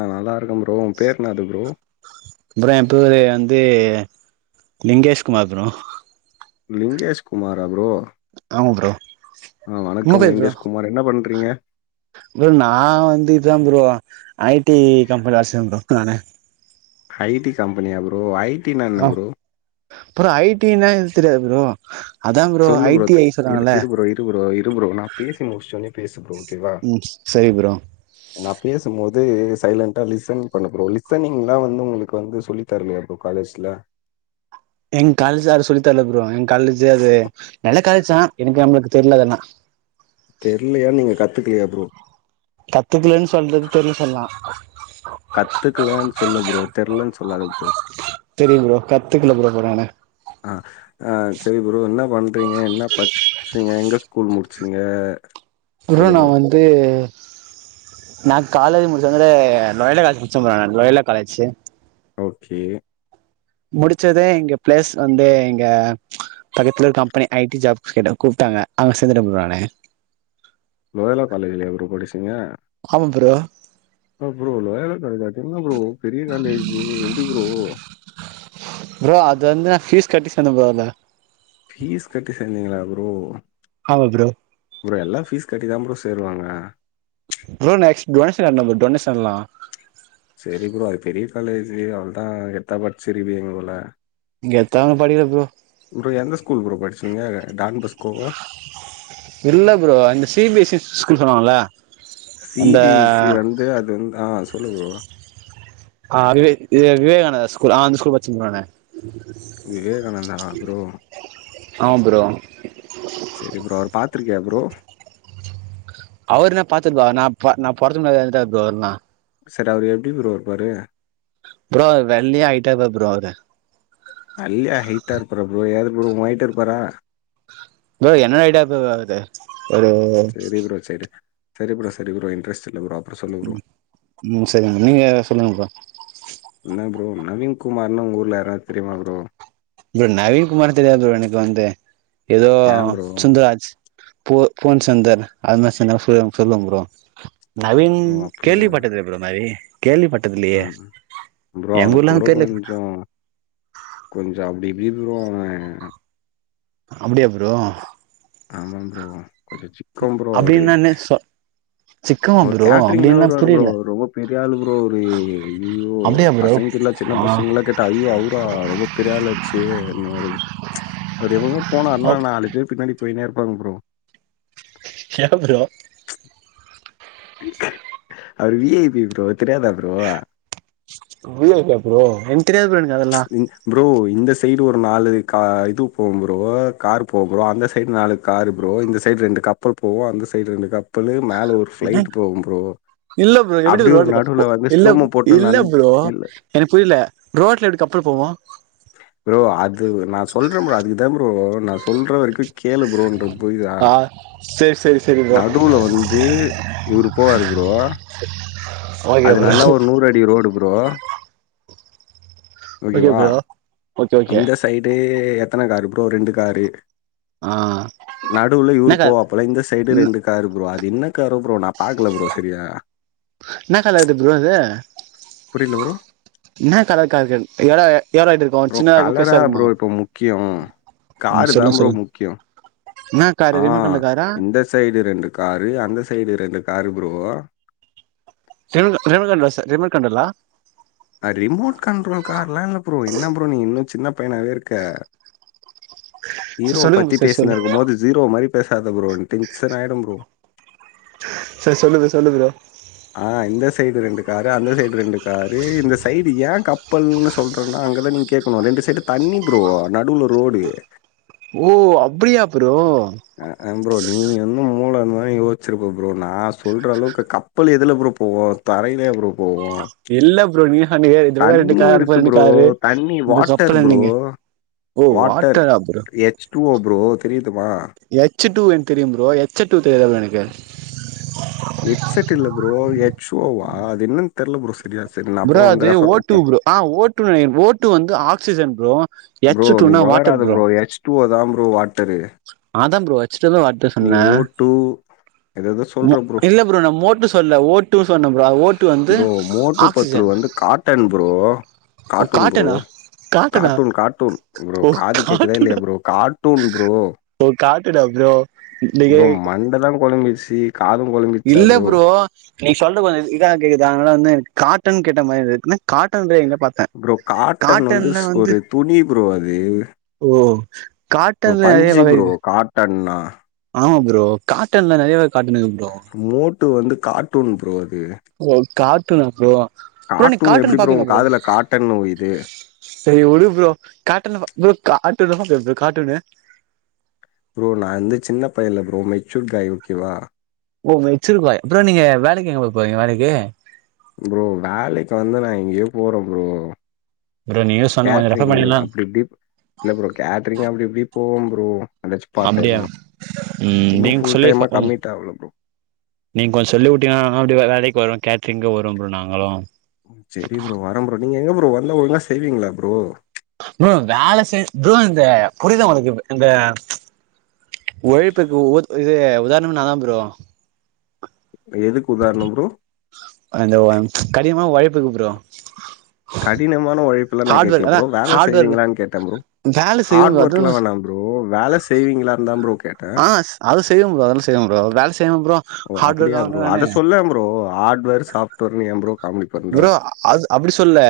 நா நல்லா இருக்கே ப்ரோ உ பேர் என்னது ப்ரோ ப்ரோ எ பேரு வந்து லிங்கேஷ்குமார் ப்ரோ லிங்கேஷ் குமாரா ப்ரோ ஆமா ப்ரோ ஆ உங்க வணக்கம் பேர் ப்ரோ லிங்கேஷ்குமார் என்ன பண்றீங்க ப்ரோ நா வந்து இதாம்ப்ரோ ஐ டி கம்பன்ல வேல செய்ற ப்ரோ நானு ஐ டி கம்பனியா ப்ரோ ஐ டினா என்ன ப்ரோ புரோ ஐ டினா தெரியாது ப்ரோ அதா ப்ரோ சொல்லு ஐ டி ஐ இரு சொல்வாங்கல இரு ப்ரோ இரு ப்ரோ இரு ப்ரோ நா பேசி முடிச்சோனே பேசு ப்ரோ ஓகேவா ம் சரி ப்ரோ நா பேசும் போது சைலன்டா லிசன் பண்ணு ப்ரோ லிசனிங்லா வந்து உங்ளுக்கு வந்து சொல்லி தர்லியா ப்ரோ காலேஸ்ல எங் காலேஜு யாரு சொல்லிதர்ல ப்ரோ எங் காலேஜூ அது நல்ல காலேஜ் தா எனுக்கு நம்ளுக்கு தெர்ல அதல்லா தெர்லயா நீங்க கத்துக்லியா ப்ரோ கத்துக்லன் சொல்றது தெர்ல சொல்லா கத்துகலன் சொல்லு ப்ரோ தெர்லன் சொல்லாத ப்ரோ கத்துகில ப்ரோ இப்போ நானு ஆ அ சரி ப்ரோ என்ன பண்றீங்க என்ன பட்ச் சீங்க எங்க ஸ்கூல் முட்ச்சீங்க ப்ரோ நா வந்து நா காலேஜு முடிச் வந்து லொயலே கால்ஜ் முச்ச ப்ரோ நானு லொயலா காலேஜ்ஜு ஓகே முடிச்சதே இங்க பிளேஸ் வந்து இங்க பக்கத்துல இருக் கம்பெனி ஐ டி ஜாப்க் என்ன கூப்டாங்க அங்க சேந்துட ப்ரோ நானு லொயலா காலேஜ்லயா ப்ரோ படிச்சீங்க ஆமா ப்ரோ அ ப்ரோ லொயால காலேஜா என்ன ப்ரோ பெரிய காலேஜூ எப்டி ப்ரோ ப்ரோ அது வந்து நா ஃபீஸ் கட்டி சேந்தே ப்ரோ அங்க ஃபீஸ் கட்டி சேந்தீங்ளா ப்ரோ ஆமா ப்ரோ ப்ரோ எல்லா ஃபீஸ் கட்டி தா ப்ரோ சேர்வாங்க ப்ரோ நா எக்ஸ் டொனேஷன் கட்னே ப்ரோ டொனேஷன்லா செரி ப்ரோ அது பெரிய காலேஜு அவ்ளதா கெத்தா படிச்சிருப்பீங்க போல கெத்தா ஒன்னு படிக்ல ப்ரோ ப்ரோ எந்த ஸ்கூல் ப்ரோ படிச்சீங்க டான் பஸ்கோவா இல்ல ப்ரோ இந்த C B S E school சொல்லுவாங்ளா சி பி சி வந்து அது வந் ஆ சொல்லு ப்ரோ ஆ விவே இது விவேகானந்தா ஸ்கூல் ஆ அந்த ஸ்கூல் பச்சே ப்ரோ நா விவேகானந்தாவா ப்ரோ ஆமா ப்ரோ செரி ப்ரோ அவர் பாத்துருக்கியா ப்ரோ அவர நா பாத்துர் ப்ரோ நா பொ நா பொறத்து முன்னாடி எறந்டார் ப்ரோ நா செரி அவரு எப்டி ப்ரோ இர்ப்பாரு ப்ரோ வெள்ளயா ஐய்ட்டா இர்ப்பார் ப்ரோ அவுரு வெள்யா ஹைட்டா இருப்பாரா ப்ரோ எது ப்ரோ ஒ ஹைட்டு இருப்பாரா ப்ரோ என்னட ஹைட்டா இருப்பாரு ப்ரோ அவுரு ஒரு செரி ப்ரோ செரி ப்ரோ செரி ப்ரோ செரி ப்ரோ இன்ட்ரஸ்ட் இல்ல ப்ரோ அப்றோ சொல்லு ப்ரோ ம் செரிங்க நீங்க சொல்லுங்க ப்ரோ என்ன ப்ரோ நவீன் குமார்னு உங்க ஊர்ல யாராது தெரிமா ப்ரோ ப்ரோ நவீன் குமார் தெரியாது ப்ரோ எனக்கு வந்து எதோ ஏன் ப்ரோ? சுந்தராஜ் போ ஃபோன் சந்தர் அதுமார் சொன்னா [unintelligible] சொல்வே ப்ரோ நவீன் ஓ! அப்படியா? கேள்வி பட்டதில்ல ப்ரோ அத மாரி கேள்விப்பட்டதில்லியே ம். ப்ரோ எங்க அவனுக்கு ஊர்ல அந்த பேர்ல கொஞ்சோ அப்டி இப்டி ப்ரோ அவே அப்டியா ப்ரோ ஆமாம் ப்ரோ கொஞ்சோ சிக்கம் ப்ரோ அவுரு அப்டின்னானு சொ சிக்கமா அவர் ப்ரோ கேட்டரிங்லா அப்டின்னா வருவாரு ப்ரோ புரியல அவர் ரொம்ப பெரியாளு ப்ரோ அவரு ஐய்யய்யோ அப்டியா ப்ரோ பசங்கிட்டலா சின்ன ஆ பசங்லா கெட் ஐயோ அவரா ரொம்ப பெரியாளாச்சு அந் மாரி அவர் எப்பவுமே போனாருனா நாளு பேரு பின்னாடி போயின்னே இருப்பாங்க ப்ரோ ஏன் ப்ரோ அவுரு விஐபி ப்ரோ தெரியாதா ப்ரோ வி ஐ பியா ப்ரோ என்க் தெரியாது ப்ரோ எனக்கு அதெல்லா ப்ரோ இந்த சைடு ஒரு நாலு கா இது போவு ப்ரோ கார் போம் ப்ரோ அந்த சைடு நாலு காரு ப்ரோ இந்த சைடு ரெண்டு கப்பல் போவு அந்த சைடு ரெண்டு கப்பலு மேல ஒரு என்ன ஃபிளைட் போகும் ப்ரோ இல்ல ப்ரோ எப்டி ப்ரோ அப்டியே ஒரு ரோட்ல கப் நடுவுல வந்து இல்ல ஸ்லோமோ போட்டு இல்ல நந்து ப்ரோ இல்ல எனக்கு புரில ரோட்ல எப்டி கப்பல் போவு ப்ரோ அது நா சொல்றே ப்ரோ அதுக்குதா ப்ரோ நா சொல்ற வரைக்கு கேளு ப்ரோன்றது புரிதா சேர் சேர் செரி நடுவுல வந்து இவுர் போவார் ப்ரோ ஆஹ [inaudible] அது நல்லா ஒரு நூறு அடி road bro okay bro okay okay அந்த சைடு எத்தன காரு ப்ரோ ரெண்டு காரு ஆ நடுவுல என்ன கலர் இவுருப்போவாப்பல இந்த சைடு ரெண்டு காரு ப்ரோ அது இன்ன காரு ப்ரோ நா பாக்குல ப்ரோ செரியா என்னா கலர்இது ப்ரோ அது புரியல ப்ரோ. என்னா கலர்கார்கள் எட யார் ஆய்ட்டு இருக்கு ப்ரோ சின்னதாருக்கு கலரா பெருசா இருக்குமா ப்ரோ இப்போ முக்கியம். காரு ம் தான் சொல்லுங்க ப்ரோ சொல்லுங்க முக்கியம். என்ன ஆ காரு ரிமோட்க்கண்ல காரா இந்த சைடு ரெண்டு காரு அந்த சைடு ரெண்டு காரு ப்ரோ ரிமோ ரிமோகண் லஸ் ரிமோட்கண்ட்ரல்லா ரிமோட் கண்ட்ரோல்கார்லா இல்ல ப்ரோ என்னா ப்ரோ நீ இன்னு சின்ன பையனாவே இருக்க சார் இரோ பத்தி சொல்லுங்க சார் சொல்லு பேசினிருக்கு மோது ஸிரோ மாரி பேசாத ப்ரோ எனக் டென்ஷன் ஆயிடு ப்ரோ சேர் சொல்லுது சொல்லு ப்ரோ அ இந்த சைடு ரெண்டு காரு அந்த சைடு ரெண்டு கா டு இந்த சைடு ஏ கப்பல்ன்னு சொல்றன்னா அங்கதா நீங்க கேக்கணு ரெண்டு சைடு தண்ணி ப்ரோ நடுவுல ரோடு ஓ அப்டியா ப்ரோ ஹக்கம் ப்ரோ நீ வந்து மூல இர்ந்தா யோசிச்சிருப்ப ப்ரோ நா சொல்ற அளவுக்கு கப் ப்பல் எதுல ப்ரோ போவு தரையிலயா ப்ரோ போவு இல்ல ப்ரோ நீ ஹனுக இந்தப்பக்க ரெண்டு தண்ணி கார் இருக்கு அந்தப்பக்க ரெண்டு ப்ரோ காரு தண்ணி இது வாட்டர் கப்பல ப்ரோ நீங்க ஓ வாட்டர்ரா ஆ ப்ரோ ஸ்டூவா ப்ரோ தெரியுதுமா எஹ ச் டு எனக்கு தெரியு ப்ரோ எஹ ச் ச டூ தெரியாத ப்ரோ எனக்கு எட் செட் இல்ல ப்ரோ ஹெச்ஓவா அது என்னன் தெர்ல ப்ரோ சரியா சரி நா அப்புற ப்ரோ வந்து அது ரெஃபர் ஓ டூ பண்ட்டீ ப்ரோ ஆ ஓ ட்டு நெனக்கிற வந்து ஆக்சிஜன் ப்ரோ ப்ரோ எச் நீ டூனா வாட்டர் ஒளராத ப்ரோ எஹச் டூ ஓ தா ப்ரோ வாட்டரு அதா ப்ரோ ஹச் சுட்டு ஓ வாட்ரு நீ சொன்ன ஓ டூ ஏதேதோ ம சொல்ற இல்ல ப்ரோ நா மோட்டு சொல்ல ஓ ட்டு சொன்ன ப்ரோ ஓ ட்டு வந்து ப்ரோ மோட்டு பத்துலு ஆக்சிஜன் வந்து காட்டன் ப்ரோ ஓ கார்டுன் ப்ரோ காட்டனா காட்டனா டூன் காட்டூன் காட்டூன் ப்ரோ ஓ காது கேக்குதா இல்லியா காட்டுடா ப்ரோ கார்ட்டூன் ப்ரோ ஓ கார்ட்டுன்னா ப் ப்ரோ மண்ட தா கொழம்பிர்ச்சு காதும் கொழம்பிட்ச்சா அ ப்ரோ நீ சொல்ற கொஞ்ச இதா கேக்குது அதனால வந்து என் காட்டன் கேட்ட மாரிருக்கு என்னா காட்டன்ரியே என்ன பாத் ப்ரோ காட்டன் வந்து ஸ் ஒரு துணி ப்ரோ அது ஓ காட்டன்ல அதே வக இது டண்ணா ஆமா ப்ரோ காட்டன்ல நெறையவே காட்டன் இக்கு ப்ரோ ட்டு வந்து கார்ட்டூன் ப்ரோ அது ஓ கார்ட்டுனா ப்ரோ ப்ரோ நீங்க கார்டூன் எப்புடி கார்ட்டூன் ப்ரோ உ பாப்பீங்களா காதுல காட்டன்னு உய்து சரி உடு ப்ரோ காட்டன் அ ப்ரோ காட்டூன்ல பாப்பியா ப்ரோ காட்டூன்னு ப்ரோ நா அந்து சின்ன பையன்யில்ல ப்ரோ மெச்சூட் காய் ஓக்கேவா ஓ மெச்சுர் காய் அப்புற நீங்க வேலைக்கு எங்க ப்ரோ போறீங்க வேலைக்கு ப்ரோ வேலைக்கு வந்து நான் எங்கயோ போற ப்ரோ ப்ரோ நீங்க சொன்ன கொஞ்சோ ரெஃபர் கேட்டரிங் பண்ணீங்கன்னா அப்டிப்டி இல்ல ப்ரோ கேட்டரிங் அப்டி இப்டி போகு ப்ரோ [unintelligible] பார்ட் அப்டியா டைம்மு ம் இன்னு நீங்க ஃபுல் சொல்லி டைமா கொஞ்சோ கம்மிட் ஆகுனு ப்ரோ நீங்க கொஞ்சோ சொல்லி வுட்டீங்னா நானா அப்டி வே வேலைக் வருவ கேட்டரிங்க்கு வருவ ப்ரோ நாங்களு சேரி ப்ரோ வரே ப்ரோ நீங்க எங்க ப்ரோ வந்தா ஓழுங்கா செய்வீங்களா ப்ரோ ப்ரோ வேல செய் ப்ரோ இந்த புரியதா உனக்கு இப் இந்த ஒழைப்புக்கு ஒ இது உதாரணமே நாதா ப்ரோ எதுக்கு உதாரணம் ப்ரோ அந்த [unintelligible] கடினமா ஒழைப்பிற்க்கு ப்ரோ கடினமான ஒழைப்புலா நா ஹார்ட் கேக்ல ஒர்க் அதா ப்ரோ வேல ஹார்ட் ஒர்க் செய்வீங்களான் கேட்டே ப்ரோ வேல ஹார்ட் செய்வோ ஒர்க்லாம் அதுவு வேணாம் ப்ரோ வேல செய்விங்களாந்தான் ப்ரோ கேட்டே ஆ அது செய்வே ப்ரோ அதெல்லா செய்வே ப்ரோ வேல செய்யாம அப்றோ ஓ அப்டியா ப்ரோ அத சொல்லே ப்ரோ ஹார்ட்வேர் சாஃப்ட்வேர்னு ஏ ப்ரோ காமெடி பண்ற? ப்ரோ அது அப்டி சொல்ல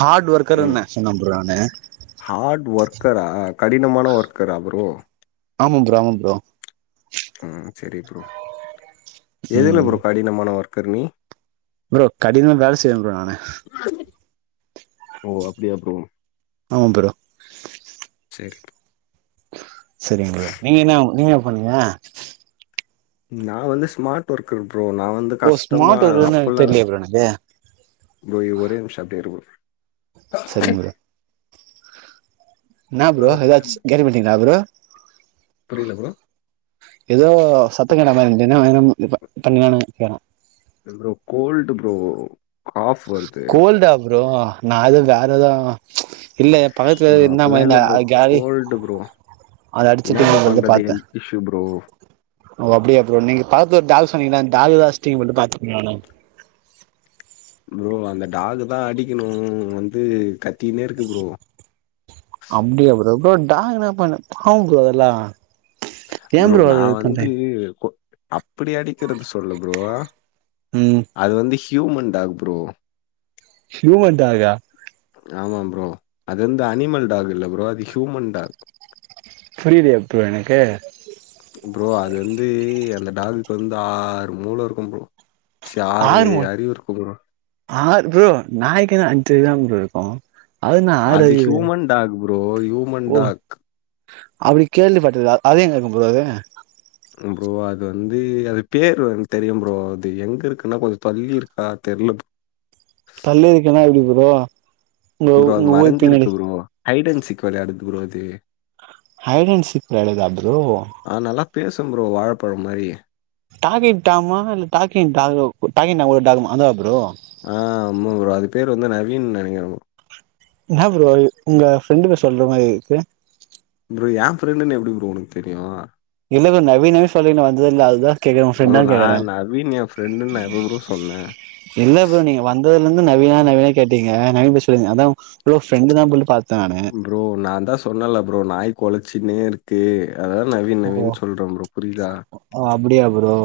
ஹார்ட் ம். ஒர்க்கர்ன சொன்னே ப்ரோ நானு ஹார்ட் ஒர்க்கரா கடினமான ஒர்க்கரா ப்ரோ ஆமா ப்ரோ ஆமா ப்ரோ ம் சேரி ப்ரோ எதுல ம் ப்ரோ கடினமான ஒர்க்கர் நீ ப்ரோ கடினமா வேல செய்வே ப்ரோ நானு ஓ அப்டியா ப்ரோ ஆமா ப்ரோ சேரி நீங்க என்ன நீங்க என்ன பண்ணீங்க நா வந்து ஸ்மார்ட் ஒர்க்கர் ப்ரோ நா வந்து ஓ கஷ்டமா ஸ்மார்ட் [unintelligible] ஒர்க்குன்னு அப்டில்லா தெரியலையே ப்ரோ எனக்கு ப்ரோ இ ஒரே நிமிஷோ அப்டியே இரு ப்ரோ செரிங் ப்ரோ என்னா ப்ரோ எதாச் கேள்விபட்டிங்களா ப்ரோ புரியில ப்ரோ ஏதோ சத்தம் கேட்ட மாரி இருந்துச்சு என்ன van [unintelligible] bro cold bro cough வருது கோல்டா ப்ரோ நா எதோ வேறேதோ ச் இல்ல பக்கத்துல எதோ ப்ரோ இருந்த அப்பெல்லாம் இல்லை ப்ரோ மாரி கோல்டு [unintelligible] ப்ரோ அத அடிச்சுட்டு நா வந்து பாத்தே இஷு புரோ ஓ அப்டியா ப்ரோ நீங்க பாத்து ஒரு டாக் சொன்னீங்களா அந்த டாக்கதா அடிச்சுடீங்க போலேன்டு பாத்துட் ருந்தே நானு ப்ரோ அந்த டாக்கு தா அடிக்கணு வந்து கத்தினே இருக்கு ப்ரோ அப்டியா ப்ரோ ப்ரோ டாக் என்ன பண்ணு பாவம் ப்ரோ அதெல்லா ஏ ப்ரோ நா அது இது வந்து பண்றீங்க கோ அப்டி அடிக்கறது சொல்ல ப்ரோ ம் அது வந்து ஹியூமன் டாக் ப்ரோ ஹியூமன் டாக்கா ஆமா ப்ரோ அது வந்து அனிமல் டாக் இல்ல ப்ரோ அது ஹியூமன் டாக் புரியிலயே ப்ரோ எனக்கு ப்ரோ அது வந்து அந்த டாக்குக்கு வந்து ஆ ஆ ஆறு மூல இருக்கு ப்ரோ ச்செ ஆறு அறிவு இருக்கு ப்ரோ ஆர் ப்ரோ நாயிக்குனா அஞ்சு அறிவு தா ப்ரோ இருக்கு அது என்ன ஆறு அது அறிவு ஹூயுமன் டாக் ப்ரோ ஹூயுமன் ஓ டாக் அப்டி கேள்விப்பட்டதுல்ல அ அது எங்க இருக்கு ப்ரோ அது ம் ப்ரோ அது வந்து அது பேரு வந்து தெரியு ப்ரோ அது எங்க இருக்குன்னா கொஞ்சோ தள்ளி இருக்கா தெரில ப் தள்ளி இருக்குன்னா எப்டி ப்ரோ உங்க ப்ரோ அது உங்க ஊர் பின்னாடி மறஞ்சிருக்கு ப்ரோ ஹைட் அண் சிக் வெளையாடுது ப்ரோ அது ஹைட் அண் சிக் விளையாடுத்தா ப்ரோ ஆ நல்லா பேசு ப்ரோ வாழப்பழோ மாரி டாக்கிக் டாம்மா இல்ல டாக்கிங் டாக்கா டாக்கின் [unintelligible] அதுவா ப்ரோ ஆ அமா ப்ரோ அது பேர் வந்து நவீன்னு நெனைக்கற ப்ரோ என்னா ப்ரோ உங்க ப்ரெண்டு பேர் சொல்ற மாரி இருக்கு ப்ரோ ஏ ஃப்ரெண்டுன்னு எப்படி ப்ரோ உனக்கு தெரியு இல்லல்ல நவீனு சொல்லின்னு வந்துதுல்ல அதுதா கேக்குறே உங்க ப்ரோ ஃப்ரெண்டான்னு நா கேக்குறே நவீன் ஏ ஃப்ரெண்டுன்னு நா எப்ப ப்ரோ சொன்ன இல்ல ப்ரோ நீங்க வந்ததுல இருந்து நவீனா நவீனா கேட்டீங்க நவீன் பேர் சொல்லீங்க அதா [unintelligible] ஃப்ரெண்டு தானு போலி பாத்த நானு ப்ரோ நா தா சொன்னல்ல ப்ரோ நாய் கொழச்சின்னே இருக்கு அதா நவீன் ஓ நவீன் சொல்ற ப்ரோ புரிதா ஓ அப்டியா ப்ரோ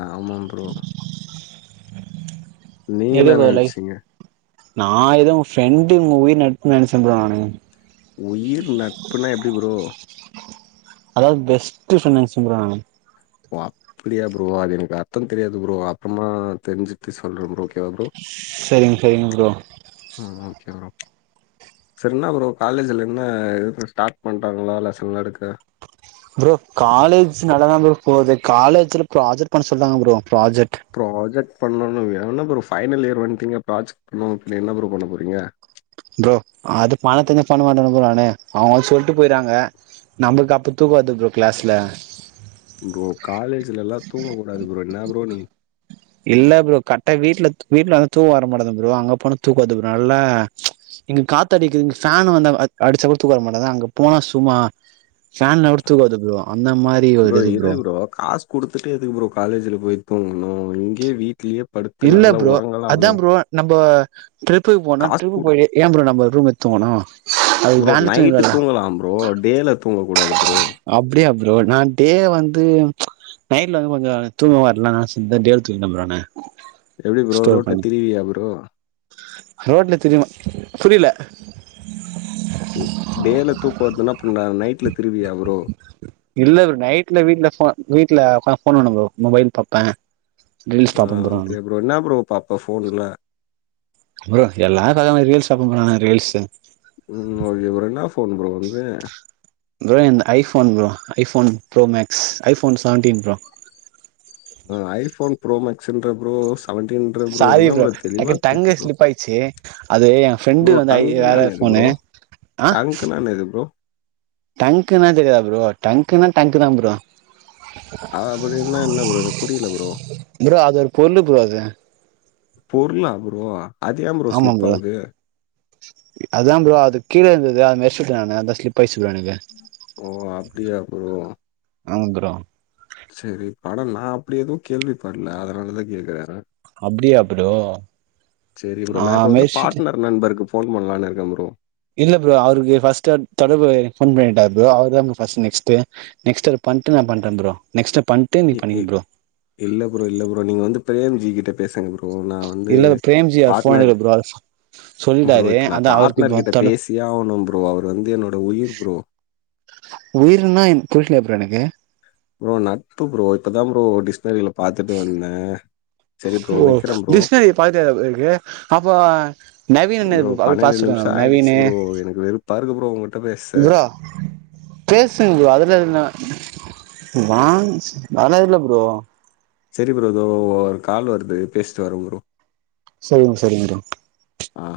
ஆமா ப்ரோ நீங்க இதே என்ன வளை நெனைச்சீங்க? நா ஏதோ உங்க ஃப்ரெண்டு உயிர் நட்புன்னு நெனச்ச ப்ரோ நானு உயிர் நட்புனா எப்படி ப்ரோ அதாவது பெஸ்ட்டு பிரண்ட்டுனு [unintelligible] ஓ அப்படியா ப்ரோ அது எனக்கு அர்த்தோ தெரியாது ப்ரோ அப்பறமா தெரிஞ்சுட்டு சொல்ற ப்ரோ ஓகேவா ப்ரோ செரிங் செரிங்க ப்ரோ ம் ஓகே ப்ரோ செர்னா ப்ரோ காலேஜில என்ன [unintelligible] ஸ்டார்ட் பண்ட்டாங்களா லெசன்லா எடுக்க ப்ரோ காலேஜ் நல்லா தா ப்ரோ போது காலேஜ்ல ப்ராஜெக்ட் பண்ண சொல்றாங்க ப்ரோ ப்ராஜெக்ட் ப்ராஜெக்ட் பண்ணணு வேற என்ன ப்ரோ பைனல் இயர் வன்ட்டிங்க ப்ராஜெக்ட் பண்ணாமா பின்ன என்ன ப்ரோ பண்ண போறீங்க ப்ரோ அது பண்ண தெரிஞ்சா பண்ண மாட்டன்னா ப்ரோ நானு அவங்க வந்து சொல்ட்டு போய்றாங்க நமக்கு அப்ப தூக்கோ வருது ப்ரோ கிளாஸ்ல ப்ரோ காலேஜ்ல எல்லா தூங்கக்கூடாது ப்ரோ என்ன ப்ரோ நீ இல்ல ப்ரோ கரட்டா வீட்டுல வீ்ட்ல வந்து தூக்க வர மாட்டுது ப்ரோ அங்க போனா தூக்கோ வருது ப்ரோ நல்ல இங்க காத்து அடிக்குது இங்க ஃபேன்னு வந்தா அடிச்சா கூட தூக்கோ வர மாட்டிங்குது அங்க போனா சும்மா ஃப்பேன் இல்லனா கூட தூக்கோ வருது ப்ரோ அந்த மாரி ஒரு ப்ரோ இது இரு ப்ரோ காசு குடுத்துட்டு எதுக்கு ப்ரோ காலேஜ்ல போய் தூங்குணு இங்கயே வீட்லயே படுத்து இல்ல நல்லா ப்ரோ அதா ஒரங்களாமே ப்ரோ நம்ப ட்ரிப்புக்கு போனா ட்ரிப்புக்கு குடு போய்ட்டு ஏ ப்ரோ நம்ப ரூம் எடுத்து தூங்கணு அது ப்ரோ வேன்ல நைட்டு தூங்கிடலால்ல தூங்கலா ப்ரோ டேல தூங்கக்கூடாது ப்ரோ அப்டியா ப்ரோ நா டே வந்து நைட்ல வந்து கொஞ்சோ தூங்க வர்லனா சி தேட்டியோ தூங்கிட ப்ரோ நானு எப்டி ப்ரோ ஸ்டோர் ரோட்ல பண்ணி திரிவியா ப்ரோ ரோட்ல திரிமா புரில டேல தூக்கோவர்துன்னா அப்புனா நைட்ல திருவியா ப்ரோ இல்ல ப் நைட்ல வீட்ல போ வீட்டு்ல உக்காந் போன் நோண்டு ப்ரோ மொபைல் பாப்ப ஆ ஓகே ப்ரோ என்னா ப்ரோ பாப்ப போன்ல ப்ரோ எல்லாக்கு அதே மாரி ரீல்ஸ் அப்ப [unintelligible] ரீல்ஸ்ஸு ம் ஓகே ப்ரோ என்னா ஃபோன் ப்ரோ ஒன்து ப்ரோ என்து iPhone bro iPhone bro maths iPhone seventeen bro ஆ ஐஃபோன் ப்ரோ மேக்ஸ்ன்ற ப்ரோஸ் சாரி ப்ரோ ட டங்கு ப்ரோ ஸ்லிப் ஆய்ச்சு அது என் ஃப்ரெண்டு வந்து வேற ஃபோனு டங்குன்னா என்னாது ப்ரோ டங்க்னா தெரியாதா ப்ரோ டங்க்குனா டங்கு தா ப்ரோ அப்டின்னா என்ன ப்ரோ எனக்கு புரில ப்ரோ ப்ரோ அது ஒரு பொருளு ப்ரோ அது பொருளா ப்ரோ அது ஏ ப்ரோ ஸ்லிப் ஆது அதுதா ப்ரோ அது கீழேந்துது அது மெரூச்சுட்ட நானு அதா ஸ்லிப் ஆய்ச்சு ப்ரோ எனக்கு ஓ அப்டியா ப்ரோ ஆமா ப்ரோ செரி பட நா அப்டி எதுவு கேள்வி படல அதனாலதா கேக்குற அப்டியா ப்ரோ நா மெர்சிட்டு ஒரு நண்பருக்கு ஃபோன் பண்ணலான் இருக்க ப்ரோ இல்ல ப்ரோ அவருக்கு ஃபர்ஸ்ட்டன் தொடர்பு ஃபோன் பண்ணிட்டாரு ப்ரோ அவர் தா ஃபர்ஸ்ட் நெக்ஸ்ட்டு நெக்ஸ்ட் அவர்க்கு பண்ட்டு நா பண்ற ப்ரோ நெக்ஸ்டு பண் இஇ இல்ல ப்ரோ இல்ல ப்ரோ நீங்க வந்து பிரேம்ஜி கிட்ட பேசுங் ப்ரோ போ நா வந்து இல்ல பிரேம்ஜி அவர் ஃபோன் பாட்னர் எடுக்கல ப்ரோ அவர் ப்ரோ சொல்லிட்டாரு இப்பொ நா அதா அவருக்கு பாட்னர் இப்ப கிட்ட தொட பேசியே ஆவ்னு ப்ரோ அவர் வந்து என்னோட உயிர் ப்ரோ உயிர்ன்னா என்க் புரில ப்ரோ எனக்கு ப்ரோ நட்பு ப்ரோ இப்பதா ப்ரோ டிக்ஷ்னரில பாத்துட்டு வந்த ஓ டிஷ்னரி பாத்தியா ப்ரொ க்கு அப்போ நவீன் என்ன பன்னெண்டு நிம்ஷ ஆய்டுச்சு ப்ரோ எனக்கு வெறுப்பா இருக்கு ப்ரோ உங்கிட்ட பேச ப்ரோ பேசுங்க ப்ரோ அதுல என்ன வாங்ஸ் அத்லா இல்ல ப்ரோ செரி ப்ரோ எதோ ஒரு கால் வருது பேஸ்ட்டு வர ப்ரோ சரிங் சரிங் ப்ரோ ஆ.